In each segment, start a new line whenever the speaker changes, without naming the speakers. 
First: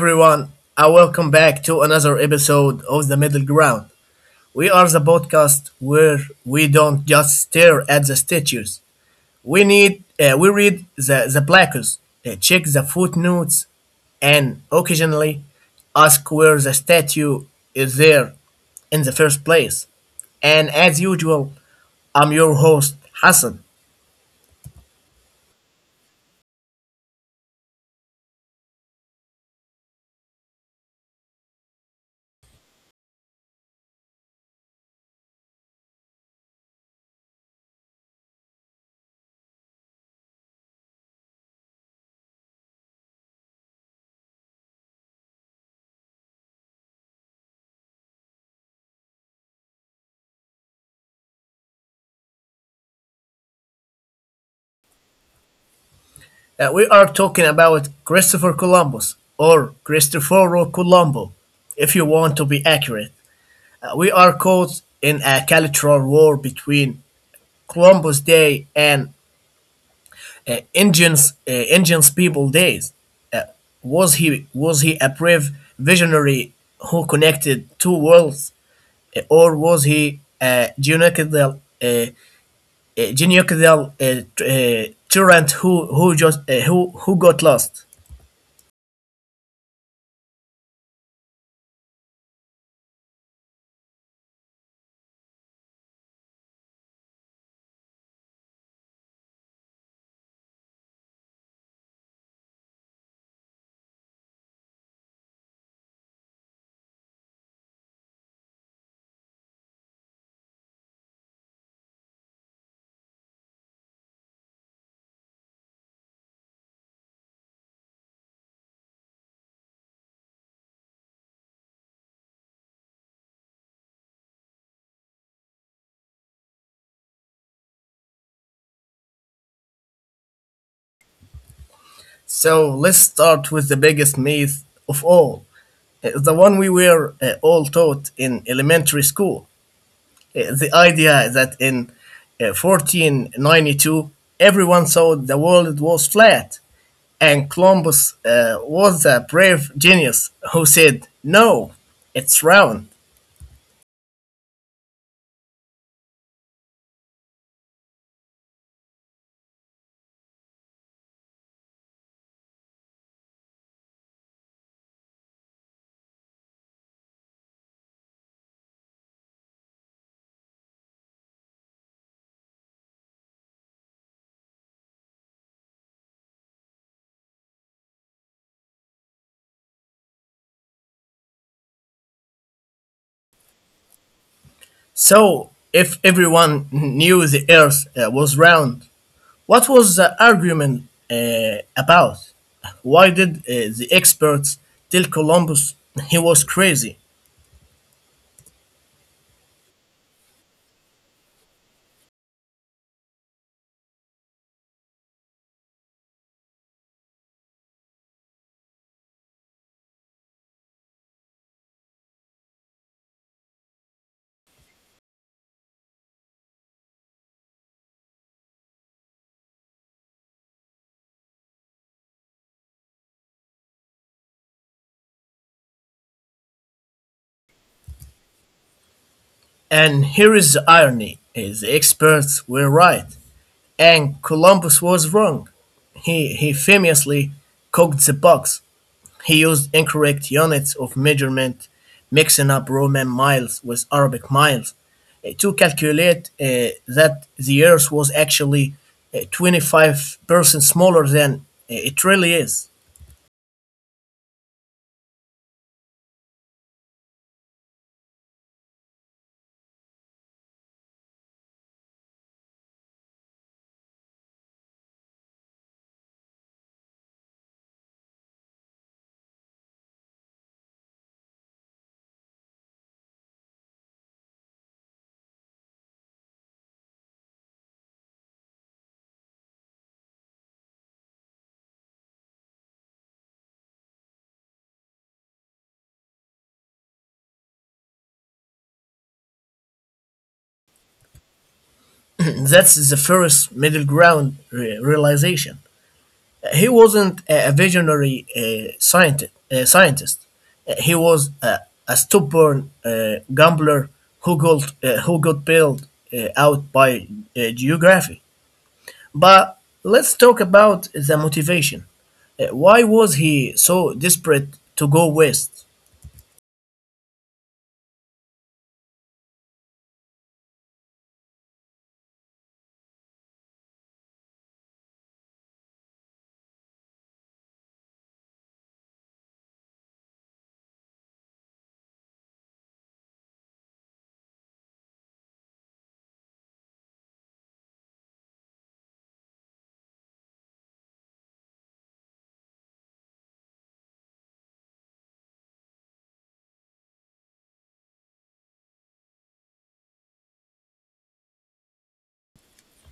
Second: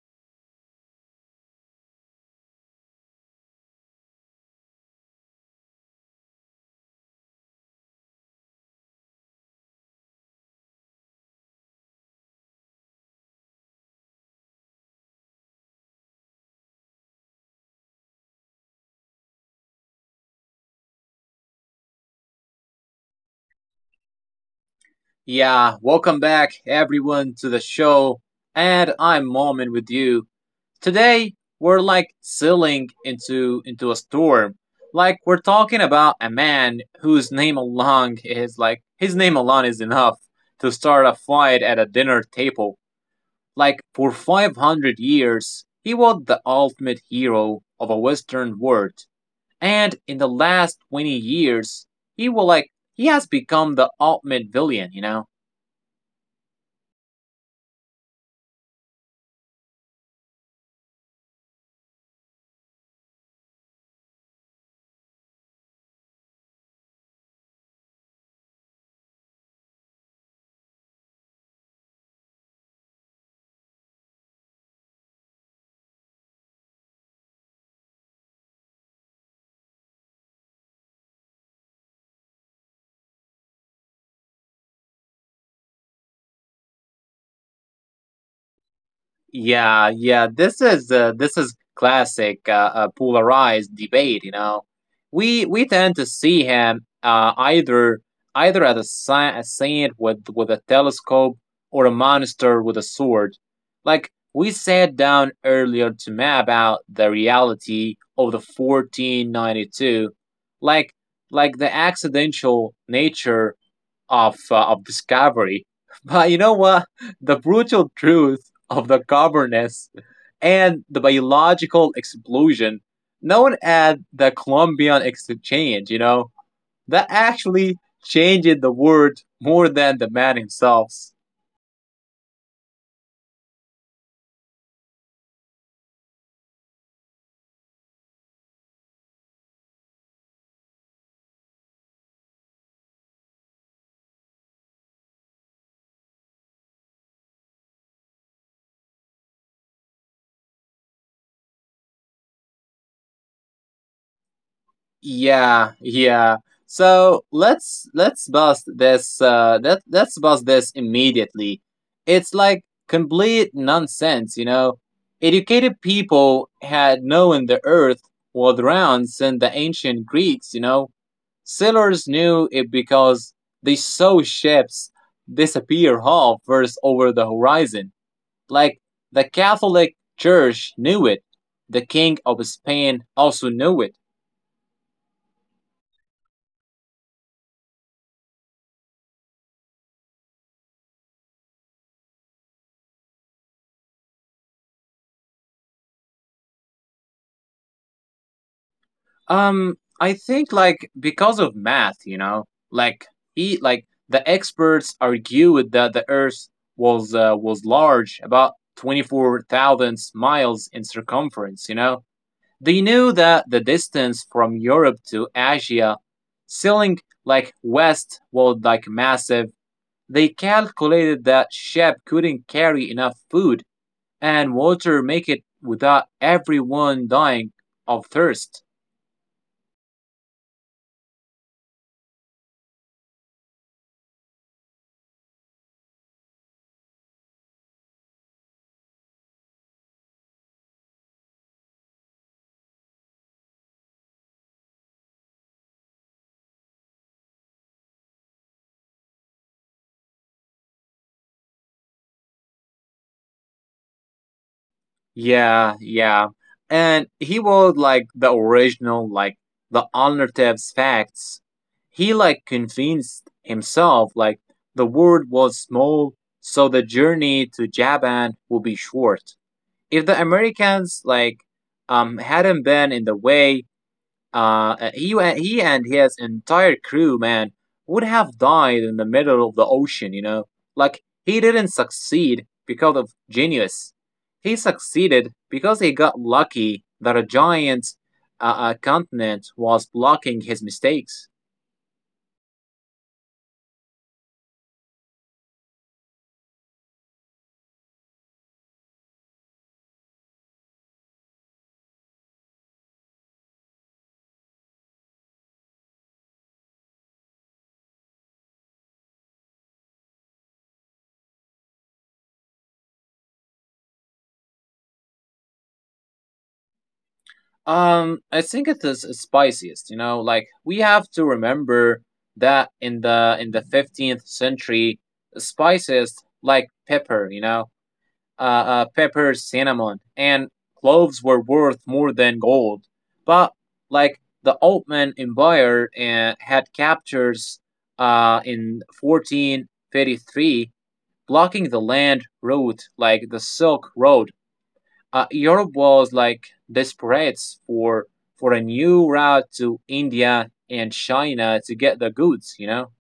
everyone, and welcome back to another episode of The Middle Ground. We are the podcast where we don't just stare at the statues. We read the plaques, check the footnotes, and occasionally ask where the statue is there in the first place. And as usual, I'm your host Hassan.
Yeah, welcome back everyone to the show. And I'm Moment with you. Today we're like sailing into a storm. Like we're talking about a man whose name alone is like his name alone is enough to start a fight at a dinner table. Like for 500 years, he was the ultimate hero of a western world. And in the last 20 years, he will like he has become the ultimate villain, you know?
That we are talking about Christopher Columbus or Cristoforo Colombo, if you want to be accurate. We are caught in a cultural war between Columbus Day and Indians people days. Uh, was he was he a brave visionary who connected two worlds, or was he a genocidal tyrant who just who got lost?
Yeah, yeah. This is classic polarized debate. You know, we tend to see him either as a saint with a telescope or a monster with a sword. Like we sat down earlier to map out the reality of the 1492, like like the accidental nature of discovery. But you know what? The brutal truth of the governance and the biological explosion known as the Columbian Exchange, that actually changed the world more than the man himself.
So let's start with the biggest myth of all, the one we were all taught in elementary school. The idea that in 1492, everyone thought the world was flat, and Columbus was a brave genius who said, "No, it's round."
Yeah, yeah. So let's bust this that let's bust this immediately. It's like complete nonsense, you know. Educated people had known the earth was round since the ancient Greeks, you know. Sailors knew it because they saw ships disappear half first over the horizon. Like the Catholic Church knew it. The King of Spain also knew it.
So if everyone knew the earth was round, what was the argument about? Why did the experts tell Columbus he was crazy?
I think like because of math, like he like the experts argue with that the Earth was large, about 24,000 miles in circumference. You know, they knew that the distance from Europe to Asia, sailing like west, was like massive. They calculated that ship couldn't carry enough food and water, make it without everyone dying of thirst.
And here is the irony, the experts were right, and Columbus was wrong. He famously cocked the box. He used incorrect units of measurement, mixing up Roman miles with Arabic miles, to calculate that the Earth was actually 25% smaller than it really is.
Yeah, yeah. And he was like the original, like the alternatives facts. He like convinced himself like the world was small, so the journey to Japan will be short. If the Americans like hadn't been in the way, he and his entire crew, man, would have died in the middle of the ocean. You know, like he didn't succeed because of genius. He succeeded because he got lucky that a giant continent was blocking his mistakes.
That's the first middle ground realization. He wasn't a visionary scientist. He was a, a stubborn uh, gambler who got, who got bailed out by geography. But let's talk about the motivation. Why was he so desperate to go west?
I think it is spiciest. You know, like we have to remember that in the fifteenth century, spices like pepper. You know, pepper, cinnamon, and cloves were worth more than gold. But like the Ottoman Empire had captures in 1433, blocking the land route like the Silk Road. Europe was like desperate for for a new route to India and China to get the goods. You know.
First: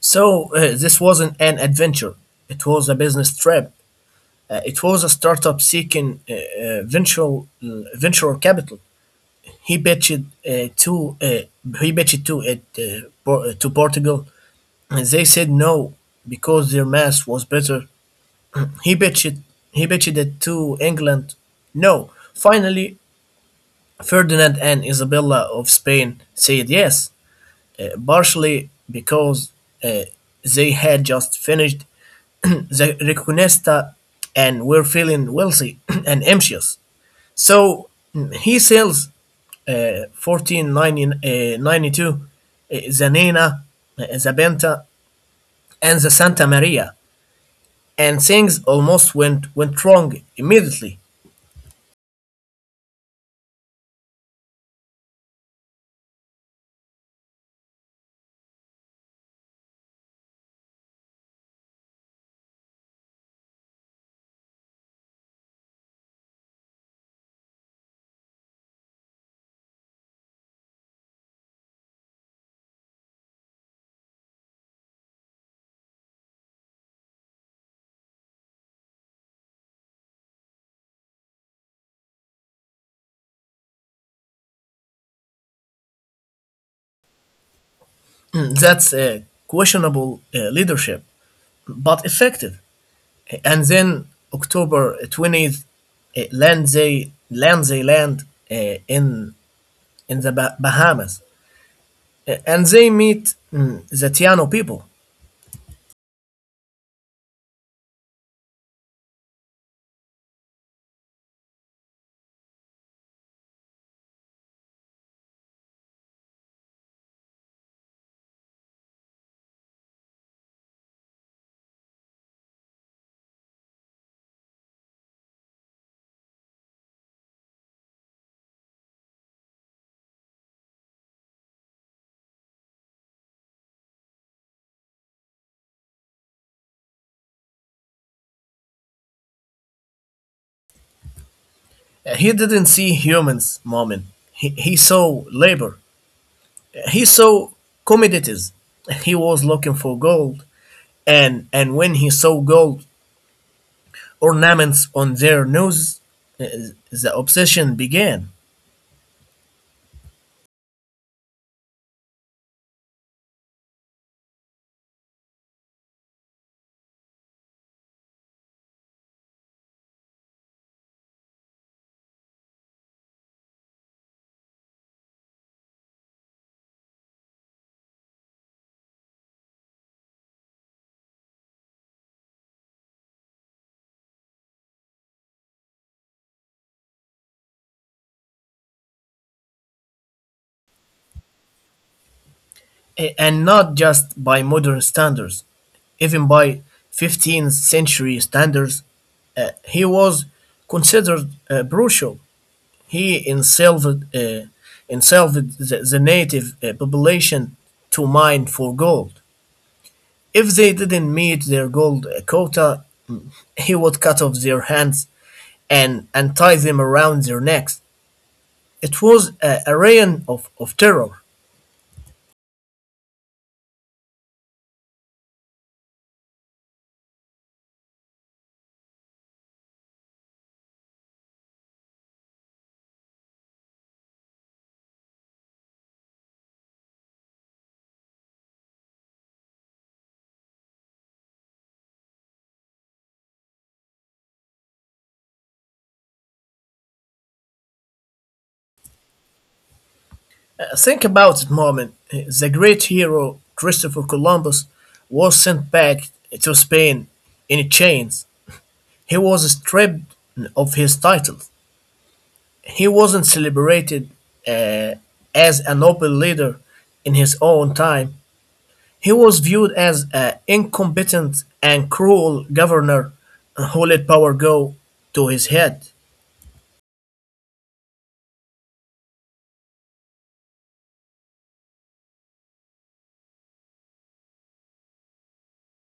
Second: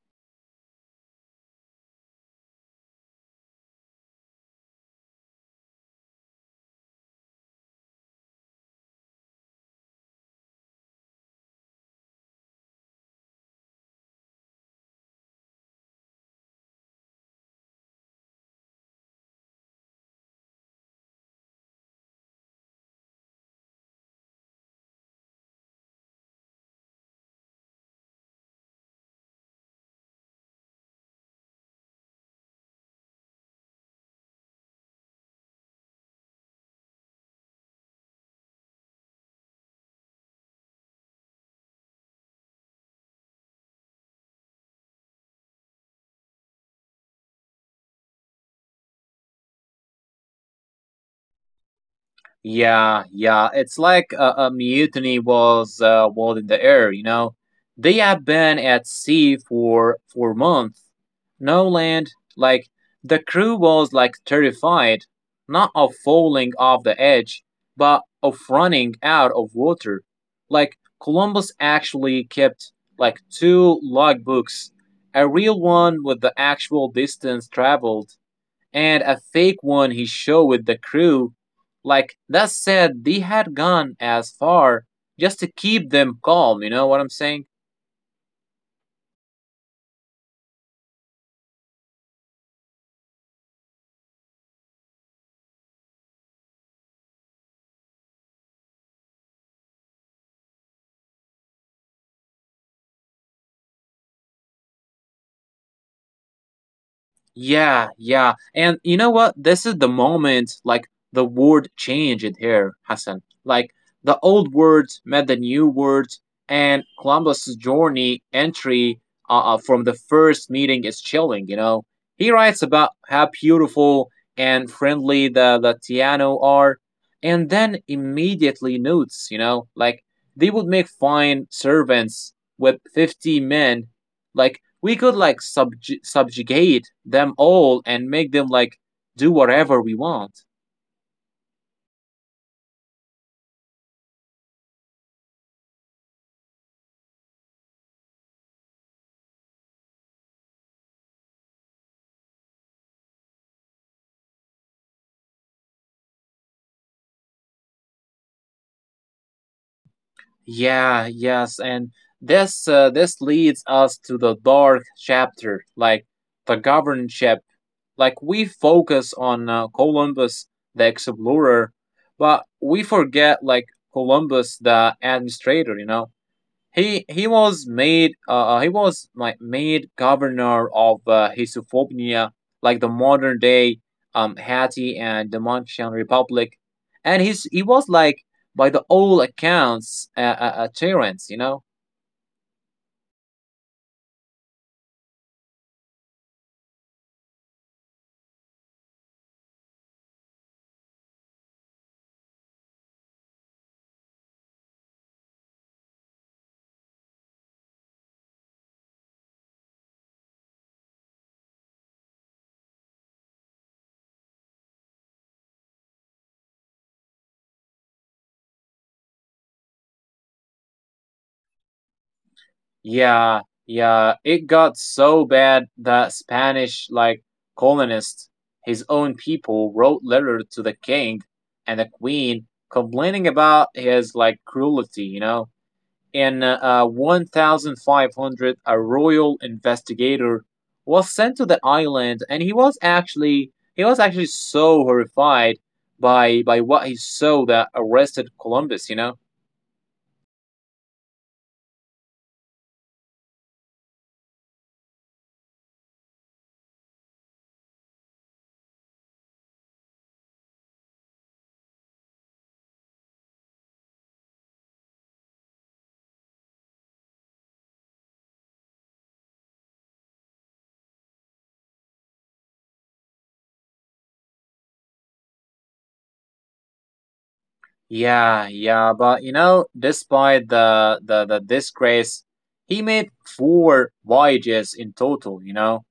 So, this wasn't an adventure, it was a business trip. It was a startup seeking venture capital. He pitched he pitched to to Portugal, and they said no because their math was better. He pitched he pitched it to England. No, finally Ferdinand and Isabella of Spain said yes, partially because uh, they had just finished the Reconquista and were feeling wealthy and ambitious. So, he sells 1492, the Nina, the Benta, and the Santa Maria, and things almost went wrong immediately.
Yeah, yeah. It's like a mutiny was in the air. You know, they have been at sea for months. No land. Like the crew was like terrified, not of falling off the edge, but of running out of water. Like Columbus actually kept like two logbooks, a real one with the actual distance traveled and a fake one he showed with the crew. Like that said, they had gone as far just to keep them calm, you know what I'm saying?
That's questionable leadership, but effective. And then October 20th, land in Bahamas, and they meet the Tiano people.
Yeah, yeah. And you know what? This is the moment like the word changed here, Hassan. Like the old words met the new words and Columbus's journey entry from the first meeting is chilling, you know. He writes about how beautiful and friendly the Tiano are and then immediately notes, like they would make fine servants with 50 men like we could like subjugate them all and make them like do whatever we want.
He didn't see humans, Mormon. He saw labor. He saw commodities. He was looking for gold, and when he saw gold ornaments on their nose, uh, the obsession began.
Yeah, yes, and this this leads us to the dark chapter, like the governorship. Like we focus on Columbus the explorer, but we forget like Columbus the administrator. You know, he was like made governor of Hisophonia, like the modern day Haiti and the Domitian Republic, and he was like by the old accounts a tyrant. You know.
A- and not just by modern standards, even by 15th century standards, he was considered brutal. He enslaved, uh, enslaved the native population to mine for gold. If they didn't meet their gold quota, he would cut off their hands and tie them around their necks. It was a reign of terror.
Yeah, yeah. It got so bad that Spanish, like colonists, his own people, wrote letters to the king and the queen complaining about his like cruelty, you know. In 1500, a royal investigator was sent to the island, and he was actually so horrified by what he saw that arrested Columbus, you know.
Think about it, Moment. The great hero Christopher Columbus was sent back to Spain in chains. He was stripped of his title. He wasn't celebrated uh, as a noble leader in his own time. He was viewed as an incompetent and cruel governor who let power go to his head.
Yeah, yeah, but you know, despite the disgrace, he made four voyages in total, you know?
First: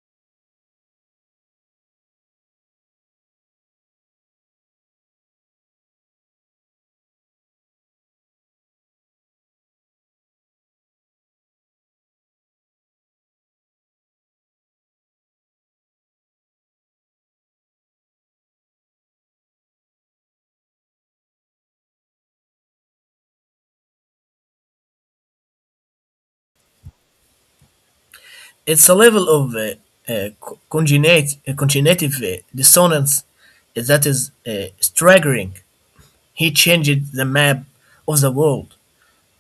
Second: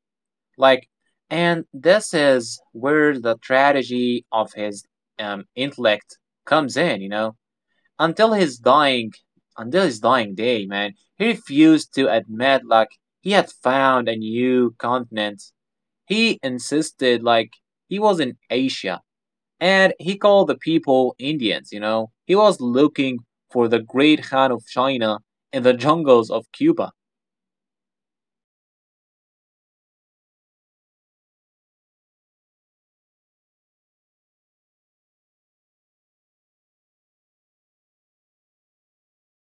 Like and this is where the tragedy of his intellect comes in, you know? Until his dying until his dying day, man, he refused to admit like he had found a new continent. He insisted like he was in Asia and he called the people Indians, you know. He was looking for the great Khan of China in the jungles of Cuba.
It's a level of cognitive dissonance that is staggering. He changed the map of the world,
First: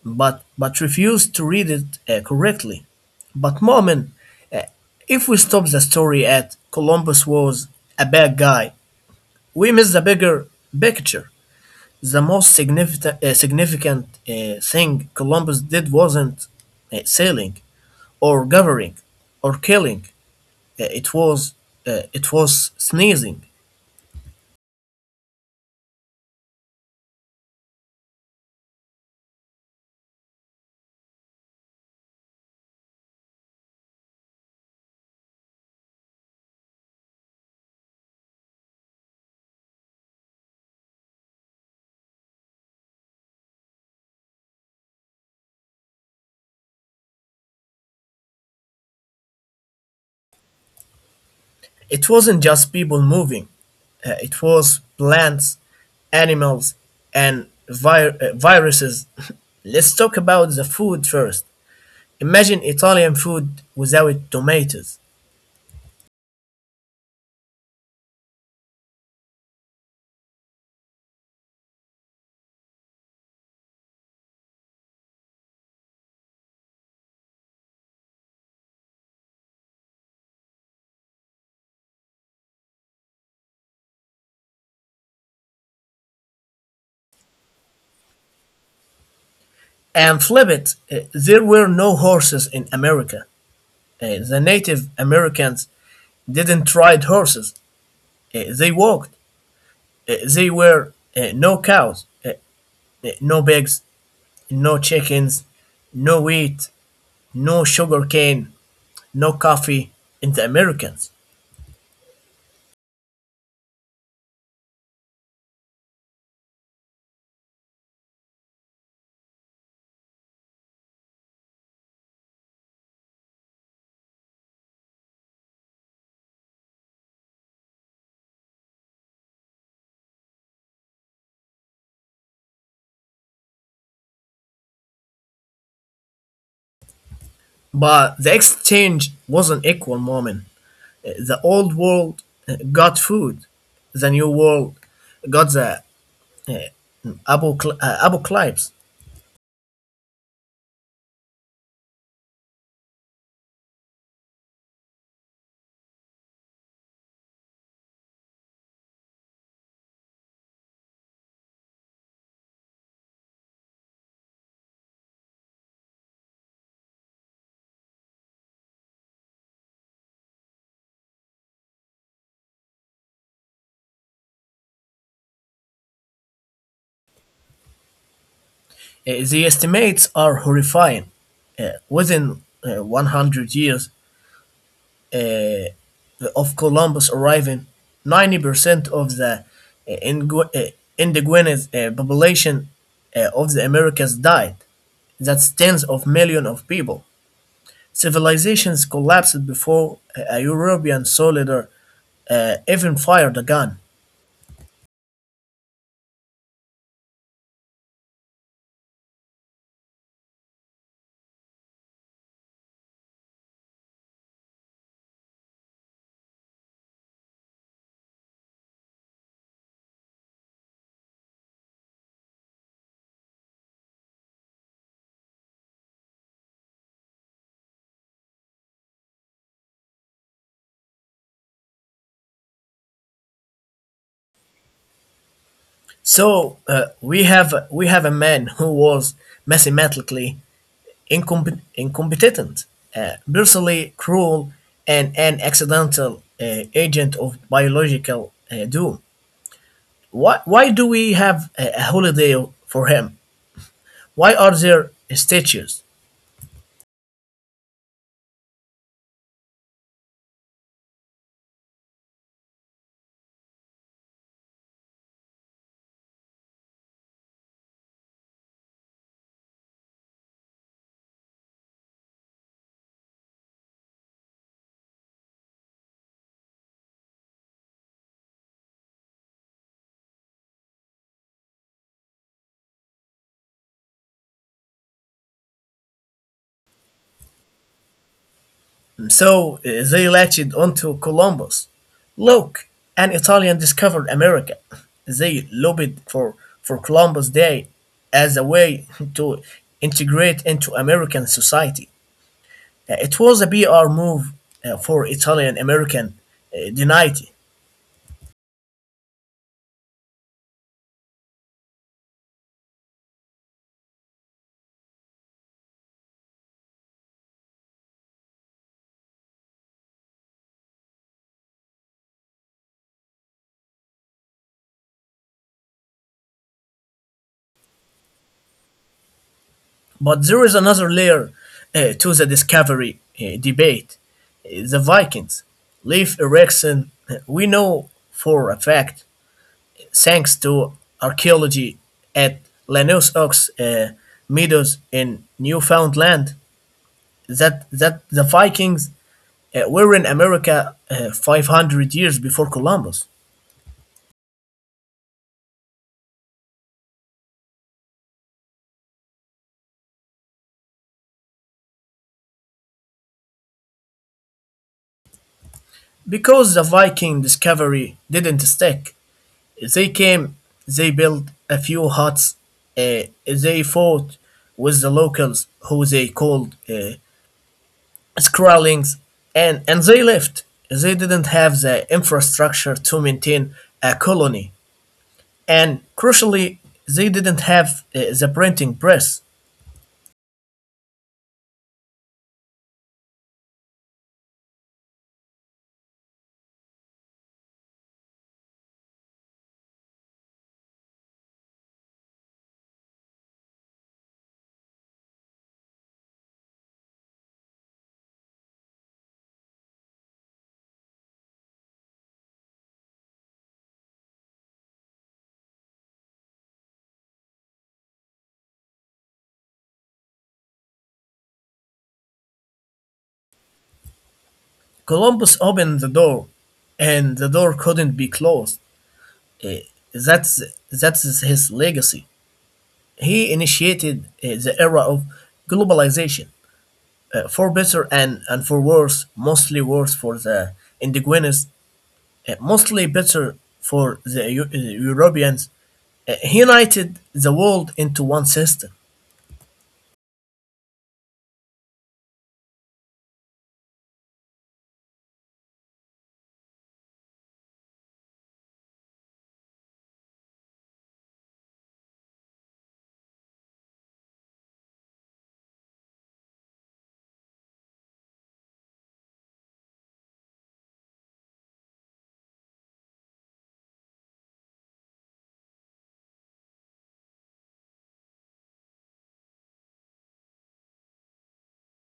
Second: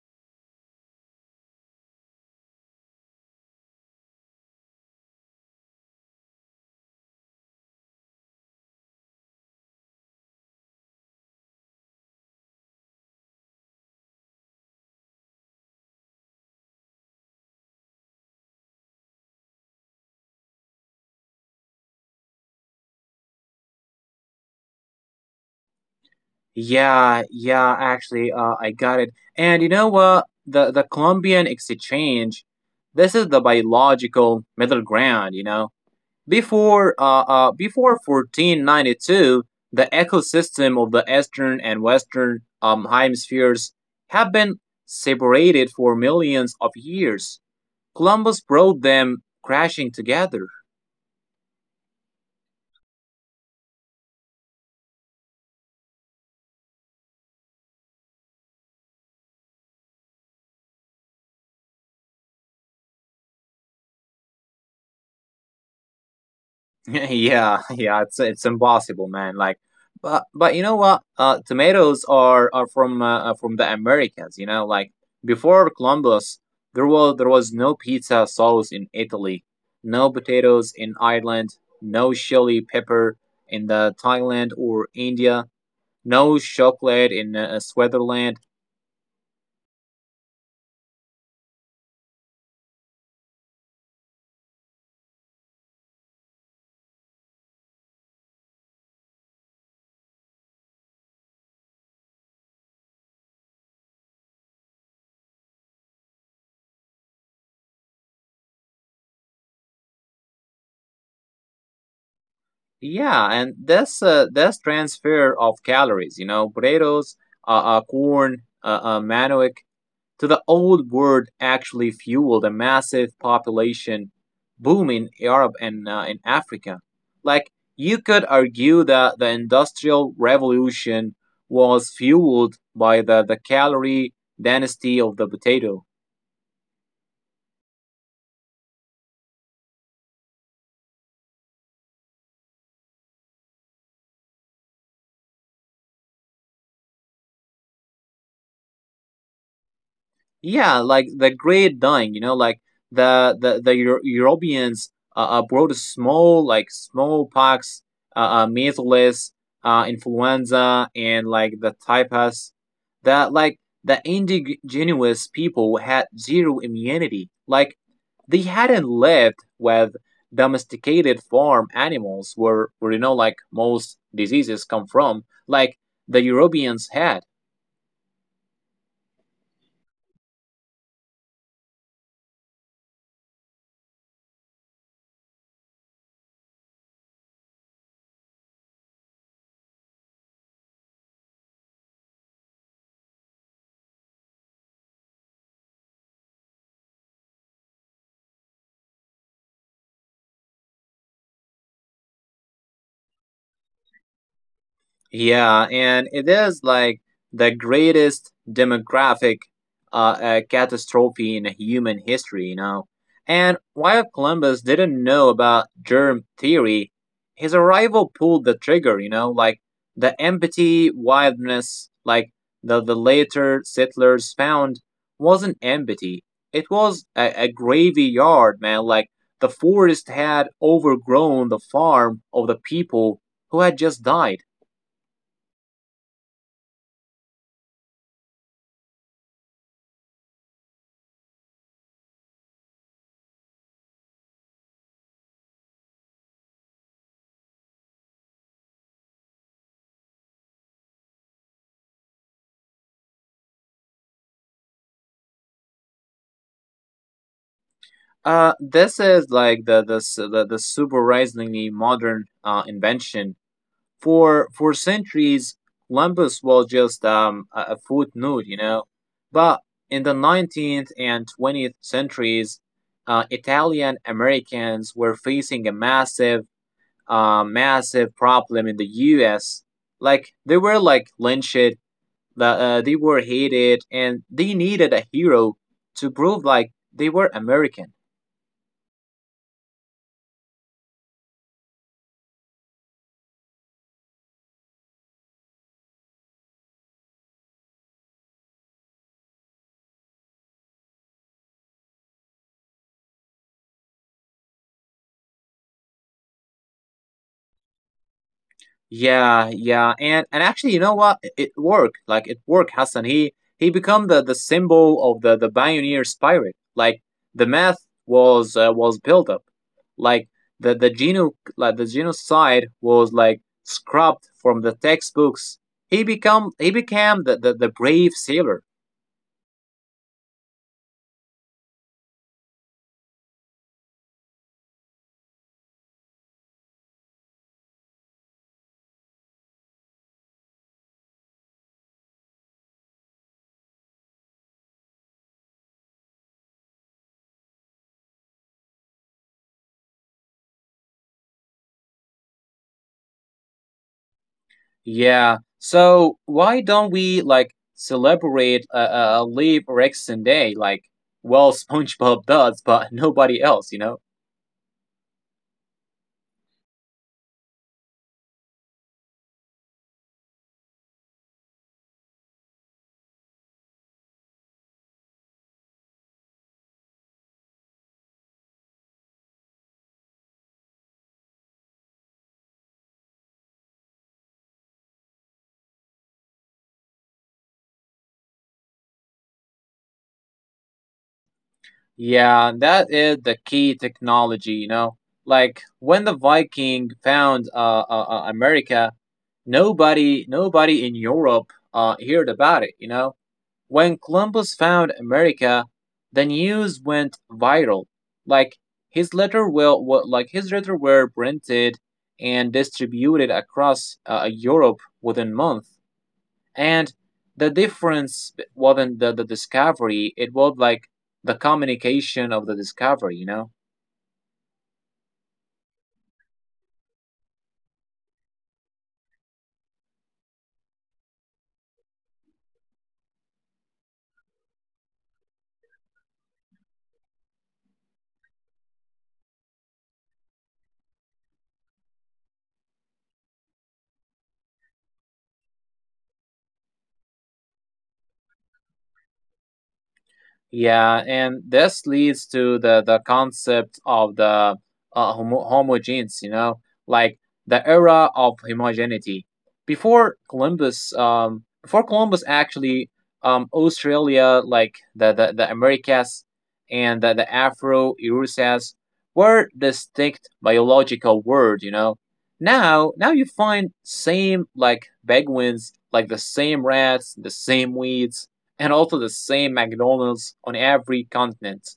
but refused to read it correctly. But Moment, uh, if we stop the story at "Columbus was a bad guy," we miss the bigger picture. The most significant thing Columbus did wasn't sailing or governing or killing. It was it was sneezing.
Yeah, yeah, actually, I got it. And you know what? The Colombian exchange, this is the biological middle ground, you know. Before, before 1492, the ecosystem of the eastern and western hemispheres have been separated for millions of years. Columbus brought them crashing together.
It wasn't just people moving. It was plants, animals, and viruses. Let's talk about the food first. Imagine Italian food without tomatoes.
Yeah, yeah, it's impossible, man. Like, but you know what? Tomatoes are from the Americas. You know, like before Columbus, there was no pizza sauce in Italy, no potatoes in Ireland, no chili pepper in the Thailand or India, no chocolate in Switzerland.
And flip it, there were no horses in America. The Native Americans didn't ride horses. They walked. They were No cows, no pigs, no chickens, no wheat, no sugar cane, no coffee in the Americans.
Yeah, and that's transfer of calories. You know, potatoes, corn, manioc to the old world actually fueled a massive population boom in Europe and in Africa. Like you could argue that the Industrial Revolution was fueled by the calorie density of the potato.
But the exchange wasn't equal, Moment. The old world got food, the new world got the uh, apocalypse.
Yeah, like the great dying, you know, like Europeans brought smallpox, measles, influenza, and like the typhus. That like the indigenous people had zero immunity. Like they hadn't lived with domesticated farm animals where you know like most diseases come from. Like the Europeans had.
The estimates are horrifying. Within 100 years uh, of Columbus arriving, 90% of the uh, ingu- uh, indigenous population of the Americas died. That's tens of millions of people. Civilizations collapsed before a European soldier even fired a gun.
Yeah, and it is like the greatest demographic catastrophe in human history, you know. And while Columbus didn't know about germ theory, his arrival pulled the trigger, you know, like the empty wilderness, like the later settlers found, wasn't empty. It was a graveyard, man. Like the forest had overgrown the farm of the people who had just died.
So, we have a man who was mathematically incompetent, brutally cruel, and an accidental agent of biological doom. Why do we have a holiday for him? Why are there statues?
This is like the surprisingly modern invention. For centuries, Columbus was just a footnote, you know. But in the 19th and 20th centuries, Italian Americans were facing a massive, massive problem in the U.S. Like they were like lynched, they were hated, and they needed a hero to prove like they were American.
So they latched onto Columbus. Look, an Italian discovered America. They lobbied for Columbus Day as a way to integrate into American society. It was a PR move for Italian American denied.
Yeah, yeah, and actually, you know what? It worked. Like it worked, Hassan. He become the symbol of the pioneer spirit. Like the myth was built up. Like the genocide was like scrubbed from the textbooks. He became the brave sailor.
But there is another layer to the discovery debate. The Vikings, Leif Erikson, we know for a fact thanks to archaeology at Lanus Ox Meadows in Newfoundland, that the Vikings were in America 500 years before Columbus.
Yeah. So why don't we like celebrate a Leif Erikson Day like well SpongeBob does, but nobody else, you know?
Because the Viking discovery didn't stick, they came, they built a few huts, they fought with the locals who they called Skrallings, and they left. They didn't have the infrastructure to maintain a colony. And crucially, they didn't have the printing press.
Yeah, that is the key technology, you know. Like when the Viking found America, nobody in Europe heard about it, you know. When Columbus found America, the news went viral. Like his letter will, wa- like his letter were printed and distributed across Europe within month and the difference wasn't the discovery, it was like the communication of the discovery, you know.
Columbus opened the door, and the door couldn't be closed. Uh, that's his legacy. He initiated the era of globalization, for better and for worse, mostly worse for the indigenous, mostly better for the Europeans. He united the world into one system.
Yeah, and this leads to the concept of the homogenes, you know, like the era of homogeneity. Before Columbus actually, Australia, like the Americas and the Afro Eurasias, were distinct biological world, you know. Now you find same like penguins, like the same rats, the same weeds and also the same McDonald's on every continent.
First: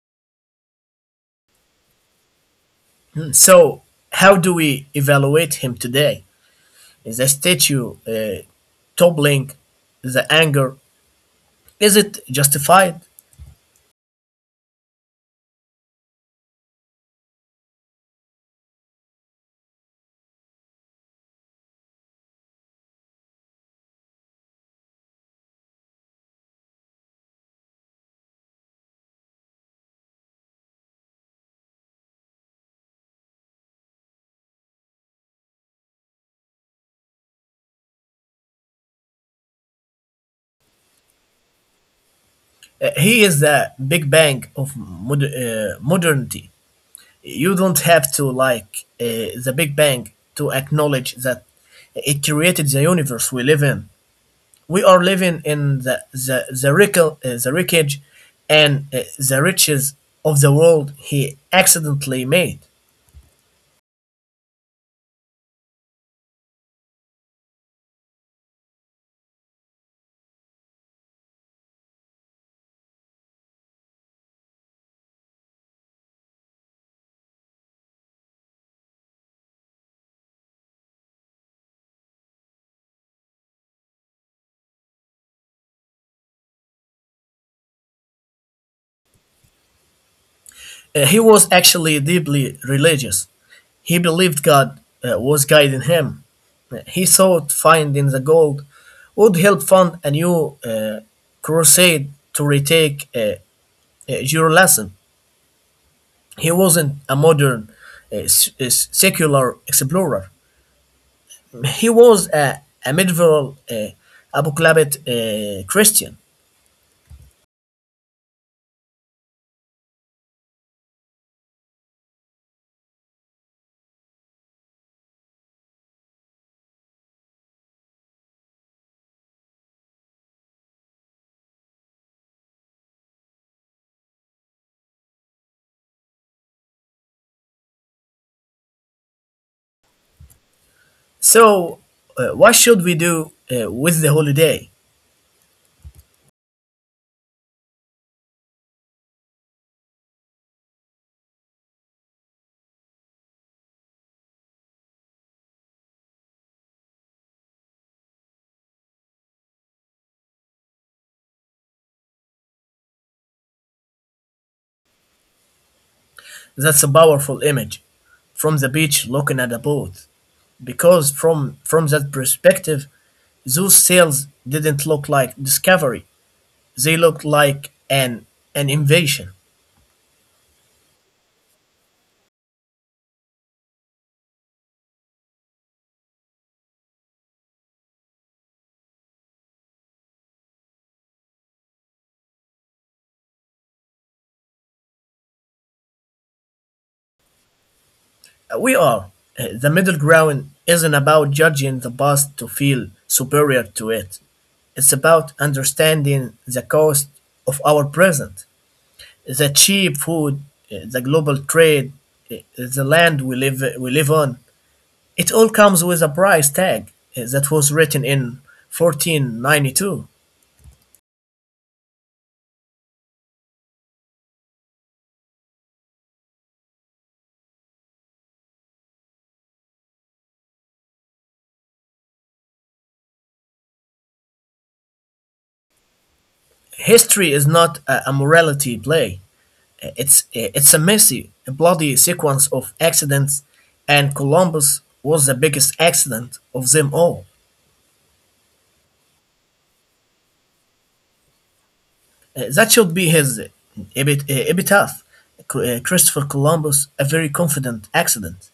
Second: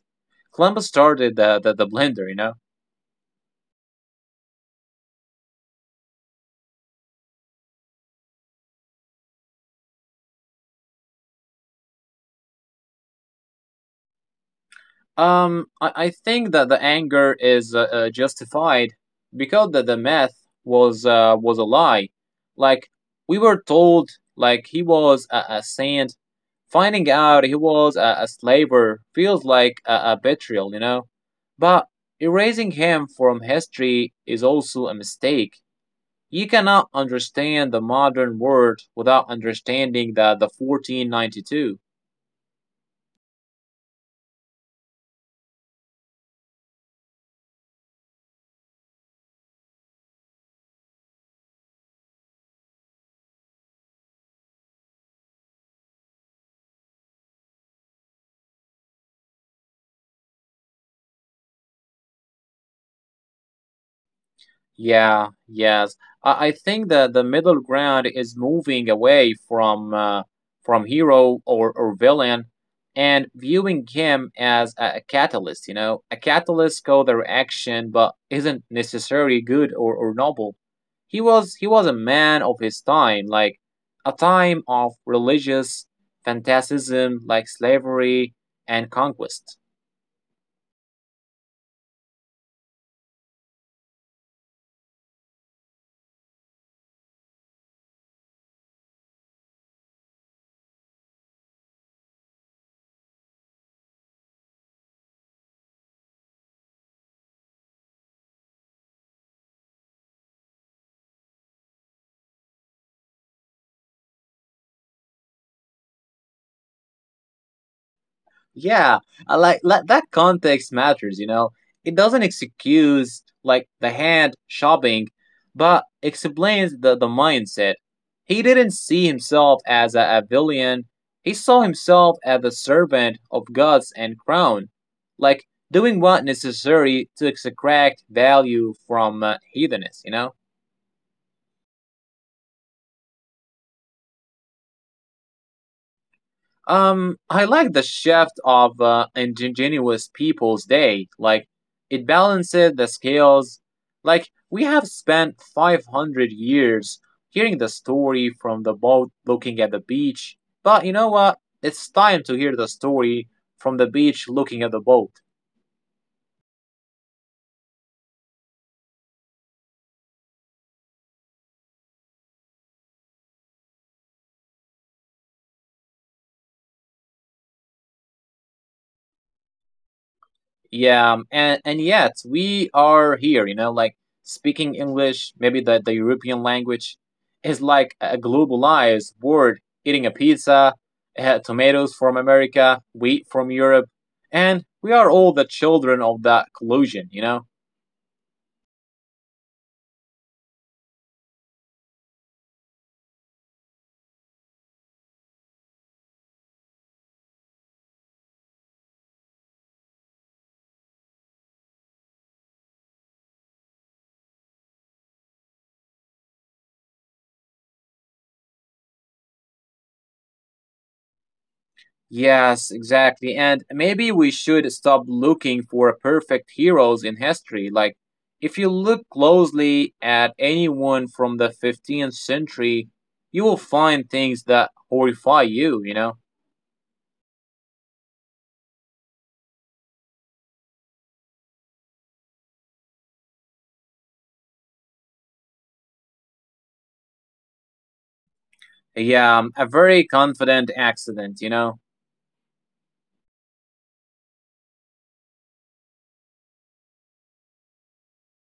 Columbus started the blender, you know?
Hmm. So, how do we evaluate him today? The statue toppling, the anger? Is it justified?
I think that the anger is justified because the myth was a lie. Like, we were told, like, he was a saint. Finding out he was a slaver feels like a betrayal, you know? But erasing him from history is also a mistake. You cannot understand the modern world without understanding the 1492.
He is the Big Bang of modernity. You don't have to like the Big Bang to acknowledge that it created the universe we live in. We are living in the the wreckage and the riches of the world he accidentally made.
Yeah, yes. I think that the middle ground is moving away from hero or villain and viewing him as a catalyst, you know, a catalyst called their action but isn't necessarily good or noble. He was a man of his time, like a time of religious fanaticism like slavery and conquest.
He was actually deeply religious. He believed God was guiding him. He thought finding the gold would help fund a new crusade to retake Jerusalem. He wasn't a modern secular explorer. He was a medieval apocalyptic Christian.
Yeah, I like that, that context matters, you know. It doesn't excuse like the hand shopping, but explains the mindset. He didn't see himself as a villain. He saw himself as the servant of gods and crown, like doing what necessary to extract value from heathenness, you know?
So, what should we do with the holiday?
I like the shift of Indigenous Peoples Day. Like, it balances the scales. Like, we have spent 500 years hearing the story from the boat looking at the beach. But you know what? It's time to hear the story from the beach looking at the boat.
That's a powerful image, from the beach looking at a boat, because from that perspective those sails didn't look like discovery, they looked like an invasion.
Yeah, and yet we are here, you know, like speaking English, maybe the European language is like a globalized word, eating a pizza, tomatoes from America, wheat from Europe, and we are all the children of that collusion, you know?
We are The middle ground isn't about judging the past to feel superior to it, it's about understanding the cost of our present, the cheap food, the global trade, uh, the land we live on. It all comes with a price tag that was written in 1492.
Yes, exactly. And maybe we should stop looking for perfect heroes in history. Like, if you look closely at anyone from the 15th century, you will find things that horrify you, you know?
History is not a morality play. It's a messy, a bloody sequence of accidents, and Columbus was the biggest accident of them all.
Yeah, a very confident accident, you know?
That should be his epitaph. Christopher Columbus, a very confident accident.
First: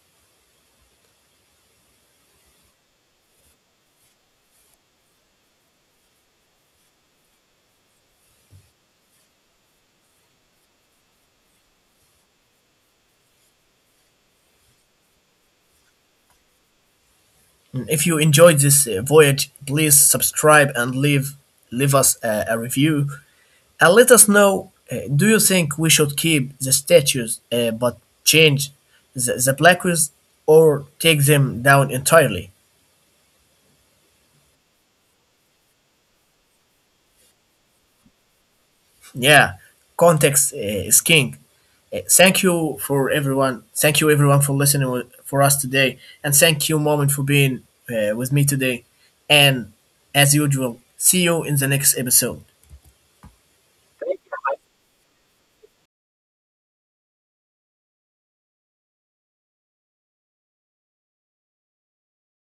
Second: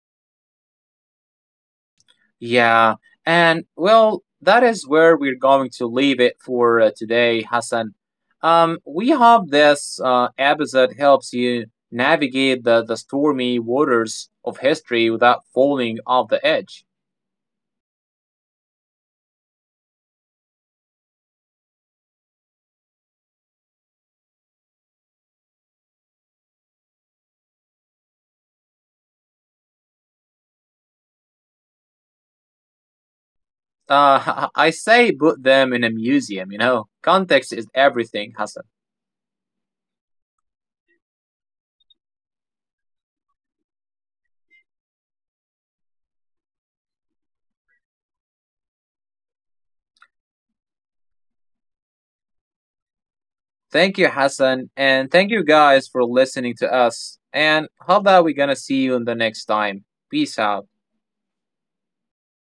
Yeah, and well, that is where we're going to leave it for today, Hassan. We hope this episode helps you navigate the stormy waters of history without falling off the edge.
If you enjoyed this voyage, please subscribe and leave us a review. And let us know, do you think we should keep the statues but change the plaques or take them down entirely?
I say put them in a museum, you know. Context is everything, Hassan.
Yeah, context is king. Thank you for everyone. Thank you everyone for for us today, and thank you, Moment, for being with me today. And as usual, see you in the next episode.
Thank you, Hassan, and thank you guys for listening to us. And hope that we're gonna see you in the next time. Peace out.